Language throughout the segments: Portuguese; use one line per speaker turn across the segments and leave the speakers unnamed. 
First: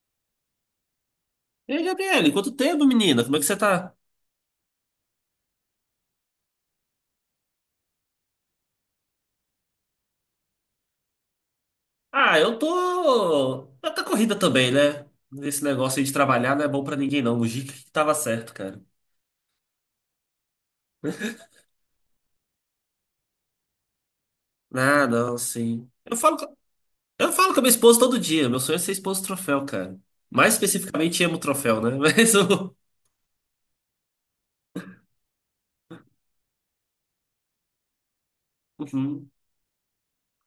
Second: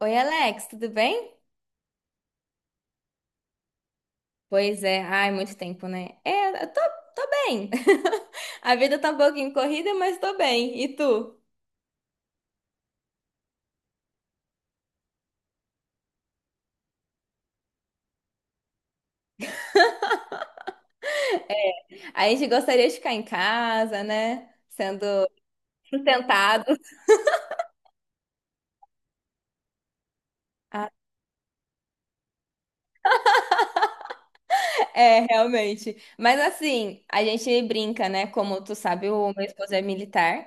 Oi, Alex, tudo bem?
E aí, Gabriele, quanto tempo, menina? Como é que você tá?
Pois é, ai, muito tempo, né? Tô bem. A vida tá um pouquinho corrida, mas tô bem. E tu?
Eu tô corrida também, né? Esse negócio aí de trabalhar não é bom pra ninguém, não. O Gica que tava certo, cara.
A gente gostaria de ficar em casa, né? Sendo
Ah, não, sim.
sustentado.
Eu falo com a minha esposa todo dia. Meu sonho é ser esposa do troféu, cara. Mais especificamente, amo o troféu, né? Mas o.
É, realmente. Mas assim, a gente brinca, né? Como tu sabe,
Uhum,
o meu esposo é militar.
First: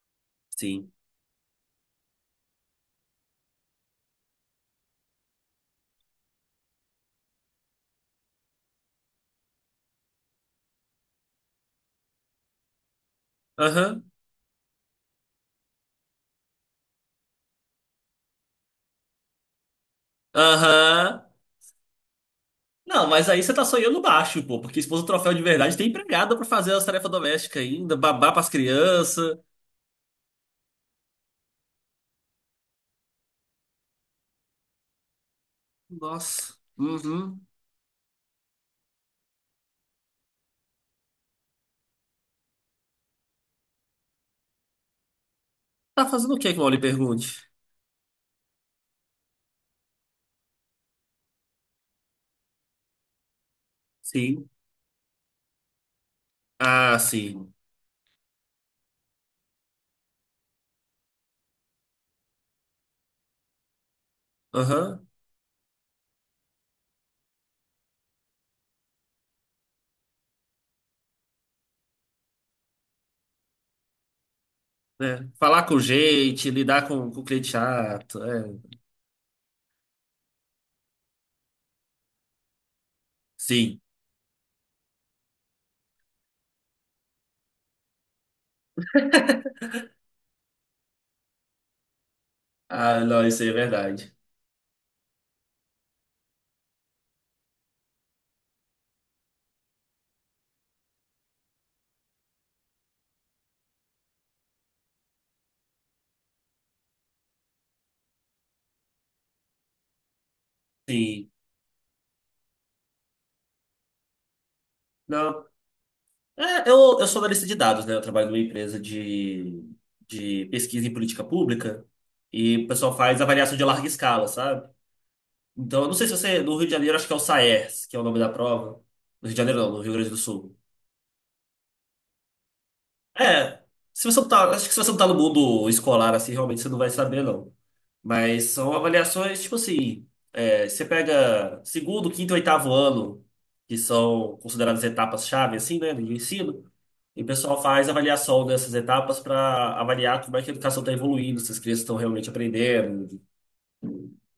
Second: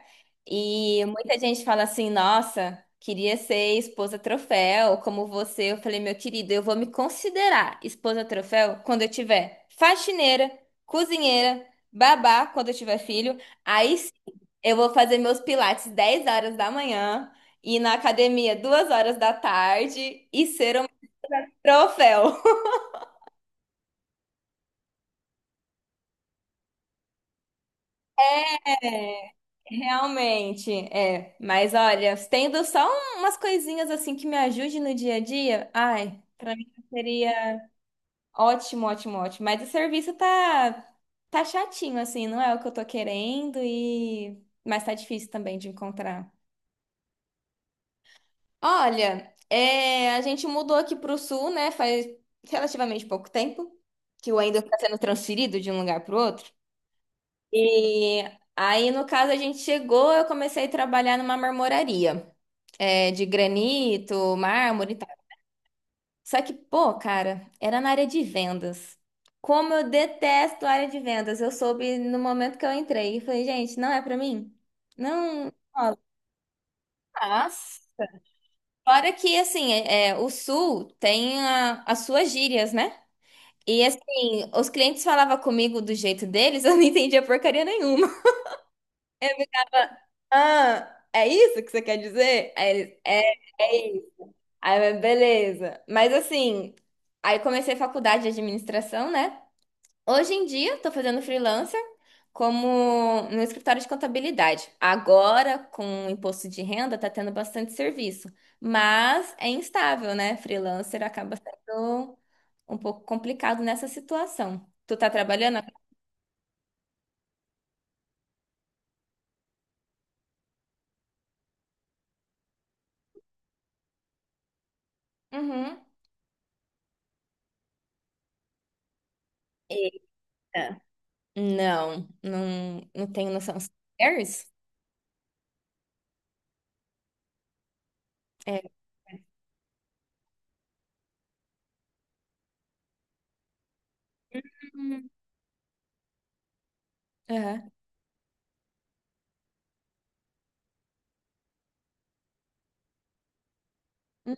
sim.
E muita gente fala assim: nossa, queria ser esposa troféu, como você. Eu falei, meu querido, eu vou me considerar esposa troféu quando eu tiver faxineira, cozinheira, babá, quando eu tiver filho. Aí
Aham.
sim, eu vou fazer meus pilates 10 horas da manhã, ir na academia 14 horas e ser um
Aham.
troféu.
Não, mas aí você tá sonhando baixo, pô, porque esposa do troféu de verdade tem empregada pra fazer as tarefas domésticas ainda, babar pras crianças.
Realmente, é. Mas olha, tendo umas coisinhas assim que me ajude no dia a dia, ai,
Nossa.
pra mim
Uhum.
seria ótimo, ótimo, ótimo. Mas o serviço tá chatinho assim, não é o que eu tô querendo e mas tá difícil também de
Tá
encontrar.
fazendo o que que o Wally pergunte?
Olha, é, a gente mudou aqui pro sul, né? Faz relativamente pouco tempo que o
Sim.
Wendel tá sendo transferido de um lugar pro outro.
Ah, sim.
E aí, no caso, a gente chegou, eu comecei a trabalhar numa marmoraria. É, de granito, mármore e
Aham.
tal. Só que, pô, cara, era na área de vendas. Como eu detesto a área de vendas. Eu soube no momento que eu entrei. Eu falei, gente, não é pra mim.
Né?
Não
Falar com
rola.
gente, lidar com, cliente
Mas,
chato. É.
fora que, assim, o Sul tem as suas gírias, né?
Sim.
E, assim, os clientes falavam comigo do jeito deles, eu não entendia porcaria nenhuma. É, ah, é isso que você quer dizer?
Ah, não, isso aí é
É
verdade.
Aí, eu, beleza. Mas assim, aí comecei faculdade de administração, né? Hoje em dia, tô fazendo freelancer como no escritório de contabilidade. Agora, com o imposto de renda, tá tendo bastante serviço. Mas é instável, né? Freelancer
Sim.
acaba sendo um pouco complicado nessa situação. Tu tá
Não.
trabalhando?
Eu sou analista de dados, né? Eu trabalho numa empresa de pesquisa em política pública e o pessoal faz avaliação de larga escala, sabe?
Uhum.
Então, eu não sei se você. No Rio de Janeiro, acho que é o SAERS, que é o nome da prova. No Rio de Janeiro, não, no Rio Grande do Sul.
Eita. Não tenho noção.
É.
São
Se você não
Ares?
tá, acho que se você não tá no mundo escolar, assim, realmente você não vai saber, não. Mas
É.
são avaliações, tipo assim, você pega segundo, quinto e oitavo ano, que são consideradas
Hum,
etapas-chave, assim, né, do ensino, e o pessoal
aham.
faz avaliação dessas etapas para avaliar como é que a educação está evoluindo, se as crianças estão realmente aprendendo,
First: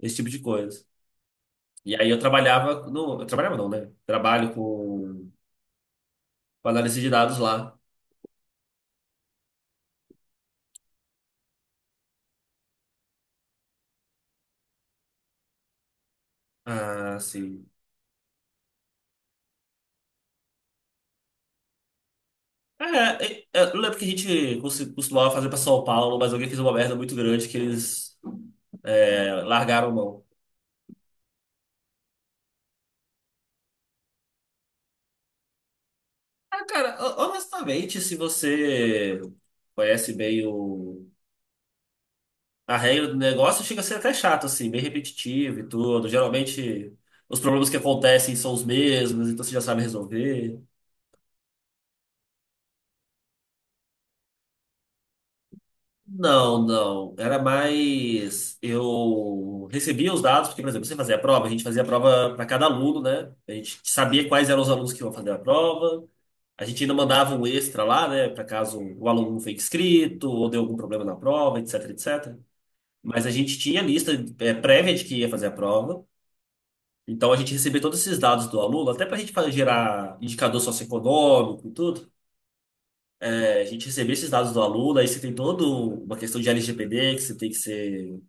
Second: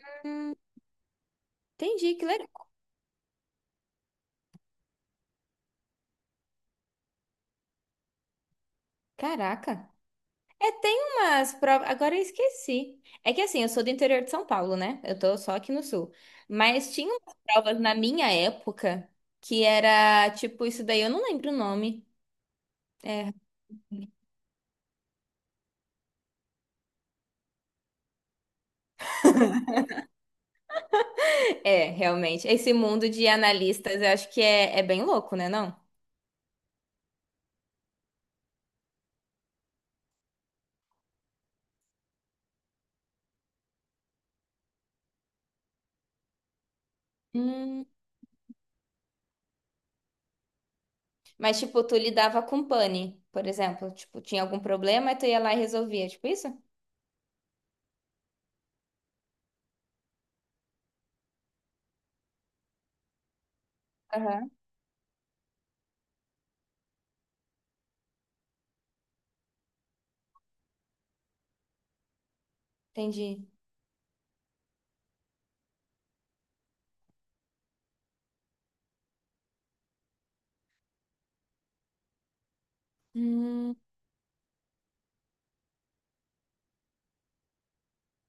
esse tipo de
Hum,
coisa. E aí
entendi,
eu
que legal.
trabalhava, no, eu trabalhava não, né? Trabalho com análise de dados lá.
Caraca. É, tem umas provas. Agora eu esqueci. É que assim, eu sou do interior de São Paulo, né? Eu tô só aqui no sul. Mas tinha
Ah,
umas
sim.
provas na minha época que era tipo isso daí, eu não lembro o nome. É,
É, é, eu lembro que a gente costumava fazer para São Paulo, mas alguém fez uma merda muito grande que eles largaram mão.
é, realmente. Esse mundo de analistas eu acho que é bem louco, né, não?
Ah, cara, honestamente, se você conhece bem o a regra do negócio, chega a ser até chato, assim, bem repetitivo e tudo. Geralmente, os problemas que
Hum,
acontecem são os mesmos, então você já sabe resolver.
mas, tipo, tu lidava com pane, por exemplo. Tipo, tinha algum problema e tu ia lá e resolvia. Tipo isso?
Não, não. Era mais. Eu recebia os dados, porque, por exemplo, você fazia a prova, a gente fazia a prova para cada aluno, né? A gente sabia quais
Aham.
eram os alunos que iam fazer a prova. A gente ainda mandava um extra lá, né? Para caso o aluno não foi inscrito ou deu algum problema na prova, etc, etc. Mas a
Entendi.
gente tinha lista prévia de que ia fazer a prova. Então a gente recebia todos esses dados do aluno, até para a gente fazer gerar indicador socioeconômico e tudo. É, a
Hum,
gente recebia esses dados do aluno, aí você tem toda uma questão de LGPD, que você tem que ser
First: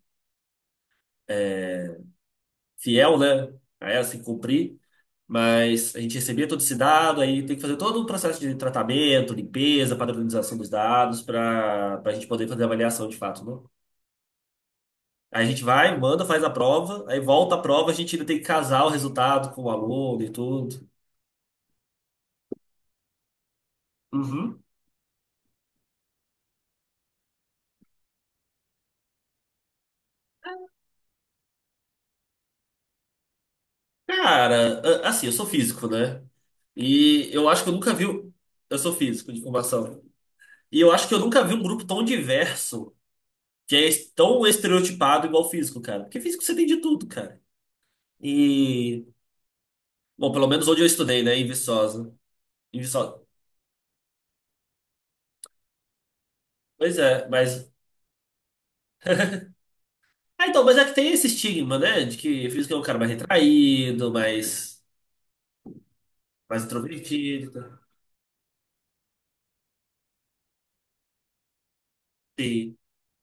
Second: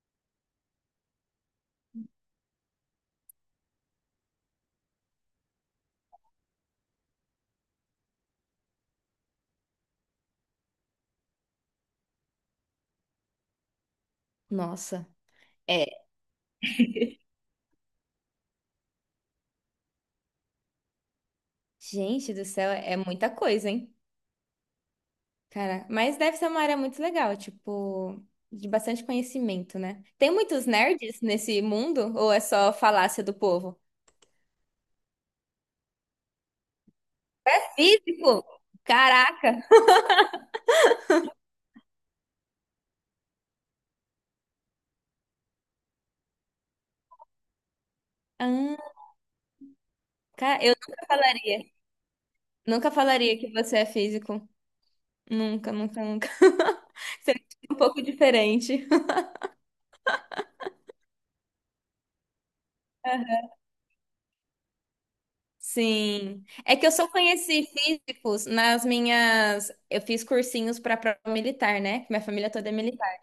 fiel, né? A ela, você tem que cumprir. Mas a gente recebia todo esse dado, aí tem que fazer todo um processo de tratamento, limpeza, padronização dos dados, para a gente poder fazer a avaliação de fato, né?
nossa.
Aí a gente
É.
vai, manda, faz a prova, aí volta a prova, a gente ainda tem que casar o resultado com o aluno e tudo.
Gente do céu, é muita coisa, hein?
Uhum.
Cara, mas deve ser uma área muito legal, tipo, de bastante conhecimento, né? Tem muitos nerds nesse mundo ou é só falácia do povo?
Cara, assim, eu sou físico, né? E eu
É
acho que eu nunca vi um.
físico?
Eu sou físico de
Caraca!
formação. E eu acho que eu nunca vi um grupo tão diverso, que é tão estereotipado igual físico, cara. Porque físico você tem de tudo, cara.
Ah,
E. Bom, pelo
cara,
menos
eu
onde eu
nunca
estudei, né? Em
falaria.
Viçosa. Em
Nunca
Viçosa.
falaria que você é físico. Nunca, nunca, nunca.
Pois é,
Você
mas.
é um pouco diferente.
Ah, então, mas é que tem esse estigma, né? De que físico é um cara mais retraído, mais
Sim.
mais
É que eu só
introvertido.
conheci
Tá?
físicos nas minhas. Eu fiz cursinhos para prova militar, né? Que minha família toda é
Sim,
militar.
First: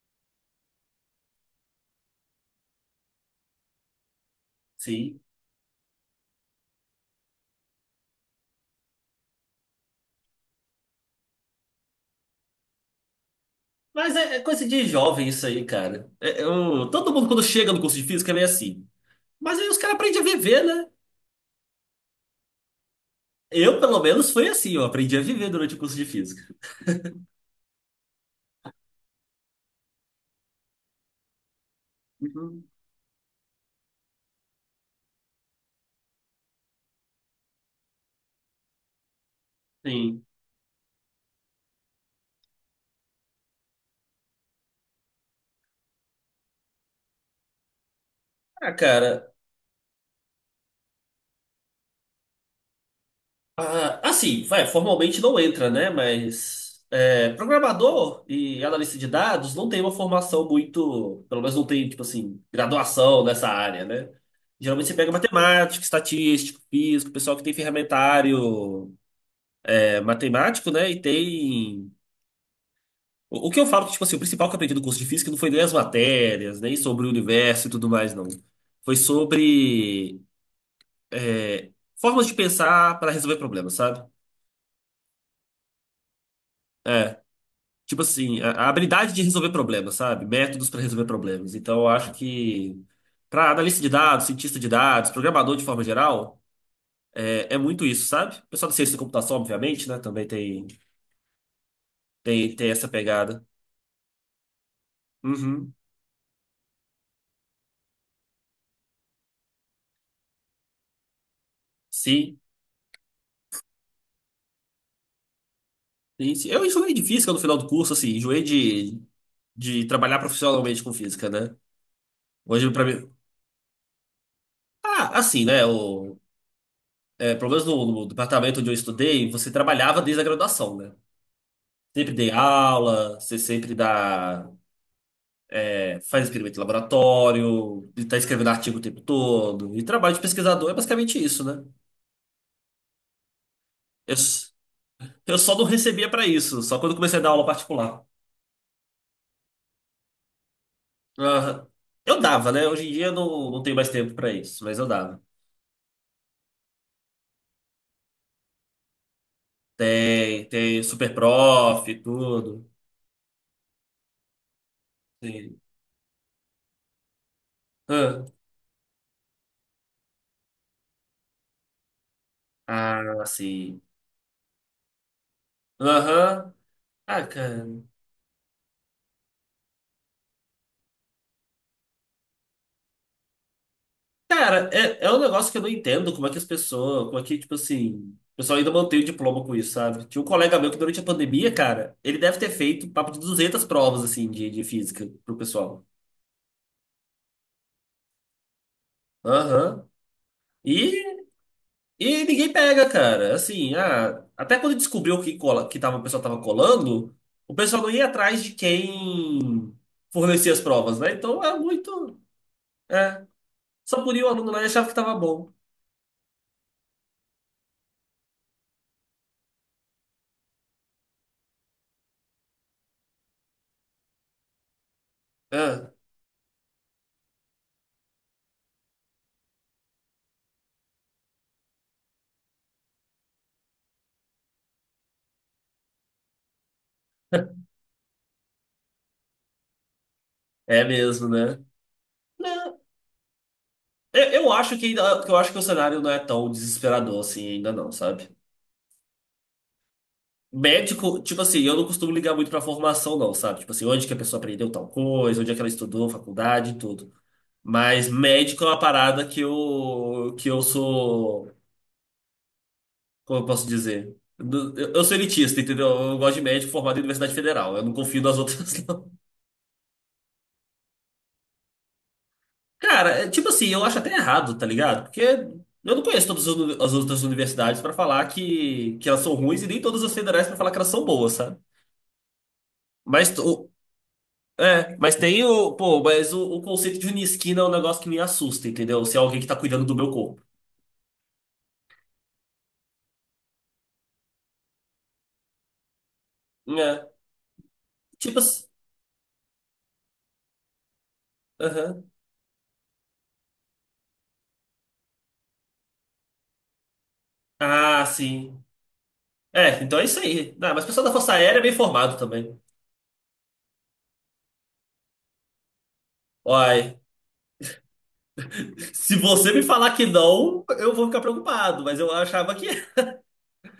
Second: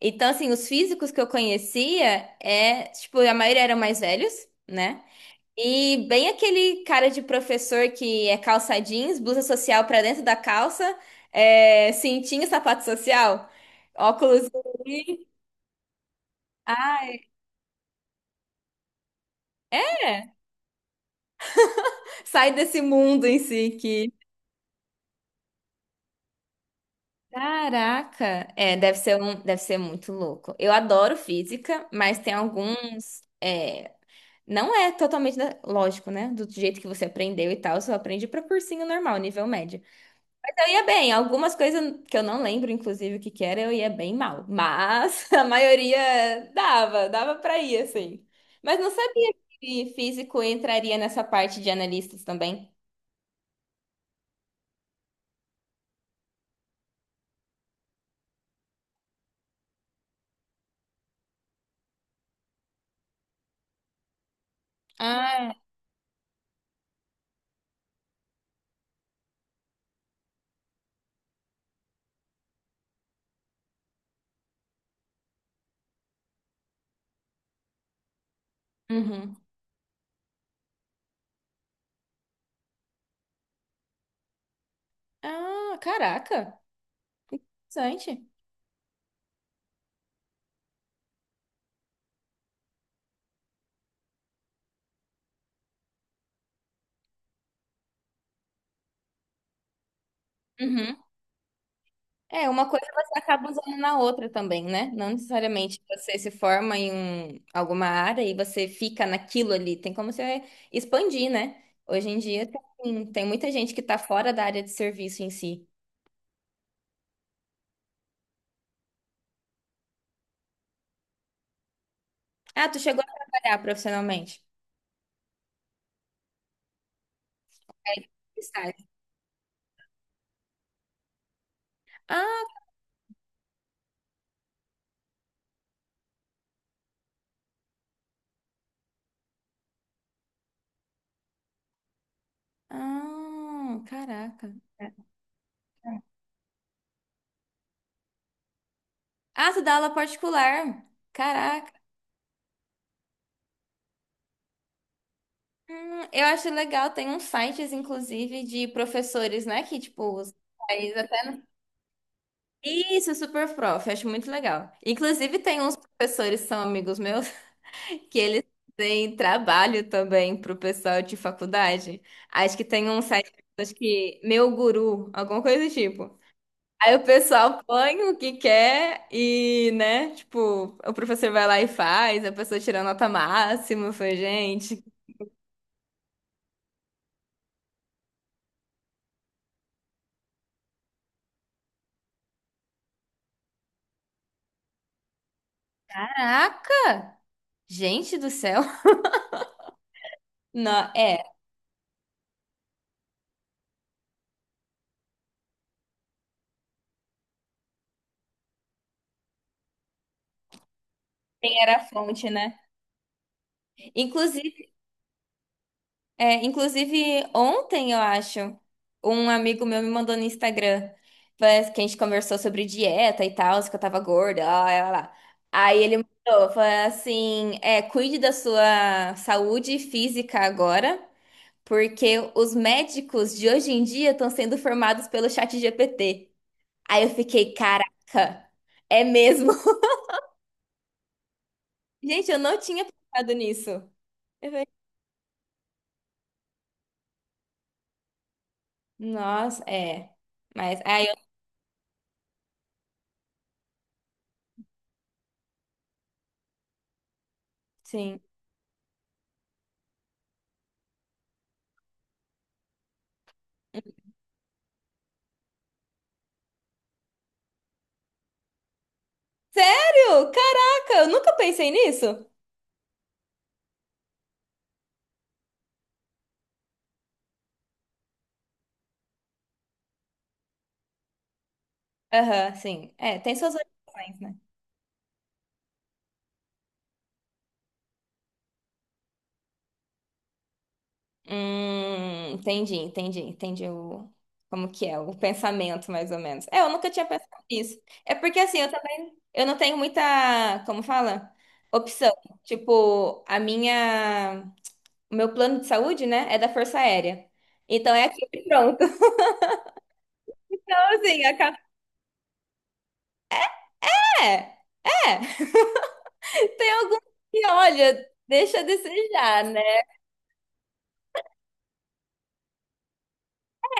Então, assim, os físicos que eu conhecia, é, tipo, a maioria eram mais velhos, né?
sim.
E bem aquele cara de professor que é calça jeans, blusa social pra dentro da calça, é, cintinho, sapato social,
Mas é, é
óculos.
coisa de jovem isso aí, cara. Todo
Ai,
mundo quando chega no curso de física é meio assim. Mas aí os caras aprendem a
é.
viver, né?
Sai desse mundo em si
Eu, pelo
que.
menos, foi assim. Eu aprendi a viver durante o curso de física.
Caraca! Deve ser muito louco. Eu adoro física, mas tem
Uhum.
alguns. É, não é totalmente lógico, né? Do jeito que você aprendeu e tal, só aprende para cursinho normal, nível médio.
Sim.
Mas eu ia bem, algumas coisas que eu não lembro, inclusive, o que que era, eu ia bem mal. Mas a maioria dava para ir, assim.
Ah,
Mas não sabia
cara.
que físico entraria nessa parte de analistas também.
Ah, assim, vai, formalmente não entra, né? Mas é, programador e analista de dados não tem uma formação muito. Pelo menos não tem, tipo assim, graduação nessa área, né? Geralmente você pega
Ah,
matemática, estatístico, físico, pessoal que tem ferramentário matemático, né? E tem. O que eu falo que, tipo assim, o principal que eu aprendi do curso de física não foi nem as matérias, nem sobre o universo e tudo mais, não.
é.
Foi
Uhum.
sobre formas de pensar para resolver problemas, sabe?
Ah, caraca,
Tipo
interessante.
assim, a habilidade de resolver problemas, sabe? Métodos para resolver problemas. Então, eu acho que para analista de dados, cientista de dados, programador de forma geral, é muito isso, sabe? O pessoal da ciência da computação, obviamente, né? Também tem,
É,
tem,
uma
tem
coisa
essa
você
pegada.
acaba usando na outra também, né? Não
Uhum.
necessariamente você se forma em alguma área e você fica naquilo ali. Tem como você expandir, né? Hoje em
Sim,
dia tem muita gente que tá fora da área de serviço em si.
sim, sim. Eu enjoei de física no final do curso, assim, enjoei de trabalhar profissionalmente com física, né?
Ah,
Hoje,
tu
pra
chegou a
mim.
trabalhar profissionalmente?
Ah, assim, né? O, pelo menos no, no
Aí,
departamento onde eu
estágio.
estudei, você trabalhava desde a graduação, né? Sempre dei
Ah,
aula, você sempre dá, faz experimento em laboratório, e tá escrevendo artigo o tempo todo. E trabalho de pesquisador é basicamente isso, né?
ah,
Eu,
caraca.
s- eu só não recebia pra isso, só quando comecei a dar aula particular.
Ah, tu dá aula particular.
Ah,
Caraca.
eu dava, né? Hoje em dia eu não, não tenho mais tempo pra isso, mas eu dava.
Eu acho legal, tem uns sites, inclusive, de professores, né?
Tem, tem super prof e tudo.
Isso, é super prof, acho muito legal. Inclusive,
Tem.
tem uns professores que são amigos meus que eles têm trabalho também pro pessoal de faculdade. Acho que tem um
Ah,
site, acho
sim.
que Meu Guru, alguma coisa do tipo.
Aham.
Aí o
Ah,
pessoal
cara.
põe o que quer e, né, tipo, o professor vai lá e faz, a pessoa tira nota máxima. Eu falei,
Cara,
gente,
é, é um negócio que eu não entendo como é que as pessoas, como é que, tipo assim, o pessoal ainda mantém o diploma com isso, sabe? Tinha um colega meu que durante a pandemia, cara, ele deve ter feito papo de 200 provas, assim, de física pro pessoal.
caraca! Gente do céu!
Aham.
Não, é,
E, e ninguém pega, cara. Assim, ah, até quando descobriu que, cola, que tava, o pessoal tava colando, o pessoal não ia atrás de quem fornecia as provas, né? Então é
quem era a
muito.
fonte, né?
É. Só por ir o aluno
Inclusive.
lá e achava que tava bom.
É, inclusive, ontem, eu acho, um amigo meu me mandou no Instagram, parece que a gente conversou sobre dieta e tal, se que eu tava gorda, lá, lá, lá, lá. Aí
É.
ele mandou, falou assim, é, cuide da sua saúde física agora, porque os médicos de hoje em dia estão sendo formados pelo chat GPT. Aí eu fiquei, caraca, é mesmo?
É mesmo, né?
Gente, eu não
Não,
tinha pensado nisso.
eu
Eu falei,
acho que ainda, eu acho que o cenário não é tão desesperador assim ainda não, sabe?
nossa, é. Mas aí eu,
Médico, tipo assim, eu não costumo ligar muito pra formação não, sabe? Tipo assim, onde que a pessoa aprendeu tal coisa, onde é que ela estudou, faculdade e tudo. Mas
sim.
médico é uma parada que eu sou, como eu posso dizer? Eu sou elitista, entendeu? Eu gosto de médico formado em Universidade Federal. Eu não confio nas outras.
Sério? Caraca, eu nunca pensei nisso.
Cara, é, tipo assim, eu acho até errado, tá ligado? Porque eu não conheço todas as as outras universidades pra falar que elas são ruins e nem todas as federais pra falar que elas são boas, sabe?
Aham, sim. É, tem
Mas
suas
o,
orientações, né?
é, mas tem o, pô, mas o conceito de unisquina é um negócio que me assusta, entendeu? Se é alguém que tá cuidando do meu corpo.
Entendi o, como que é, o pensamento, mais ou menos. É, eu nunca
É,
tinha pensado nisso. É
tipo
porque, assim,
assim,
eu também, eu não tenho muita, como fala?
aham.
Opção. Tipo, a minha, o meu plano de saúde, né, é da Força Aérea. Então é
Ah,
aqui
sim.
pronto.
É, então é isso aí. Ah,
Então,
mas o pessoal da
assim,
Força
acaba...
Aérea é bem formado também.
É, é. Tem
Olha,
alguns que, olha, deixa a
se
desejar,
você me
né?
falar que não, eu vou ficar preocupado, mas eu achava que é.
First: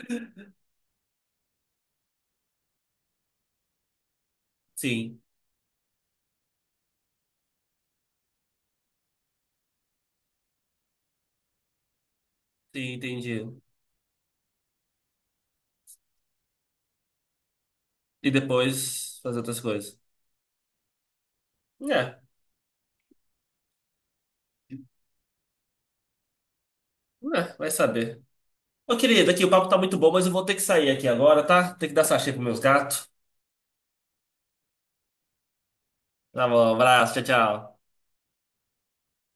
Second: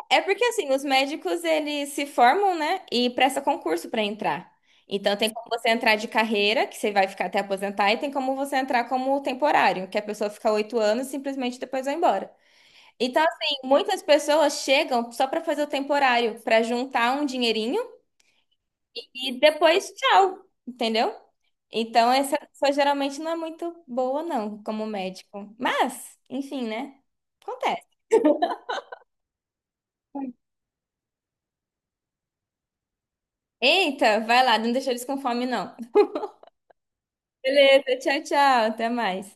É porque assim, os médicos eles se formam, né, e presta concurso para entrar. Então
Sim,
tem como você entrar de carreira, que você vai ficar até aposentar, e tem como você entrar como temporário, que a pessoa fica 8 anos e simplesmente depois vai embora.
sim,
Então
entendi.
assim, muitas pessoas chegam só para fazer o temporário, para juntar um dinheirinho
E depois fazer
e
outras
depois
coisas.
tchau, entendeu? Então
É,
essa pessoa geralmente não é muito boa não, como médico. Mas, enfim, né?
é, vai
Acontece.
saber. Ô, querido, aqui o papo tá muito bom, mas eu vou ter que sair aqui agora, tá? Tem que dar sachê pros meus gatos.
Eita, vai lá, não deixa eles com fome não.
Tá bom, abraço, tchau, tchau.
Beleza, tchau, tchau, até mais.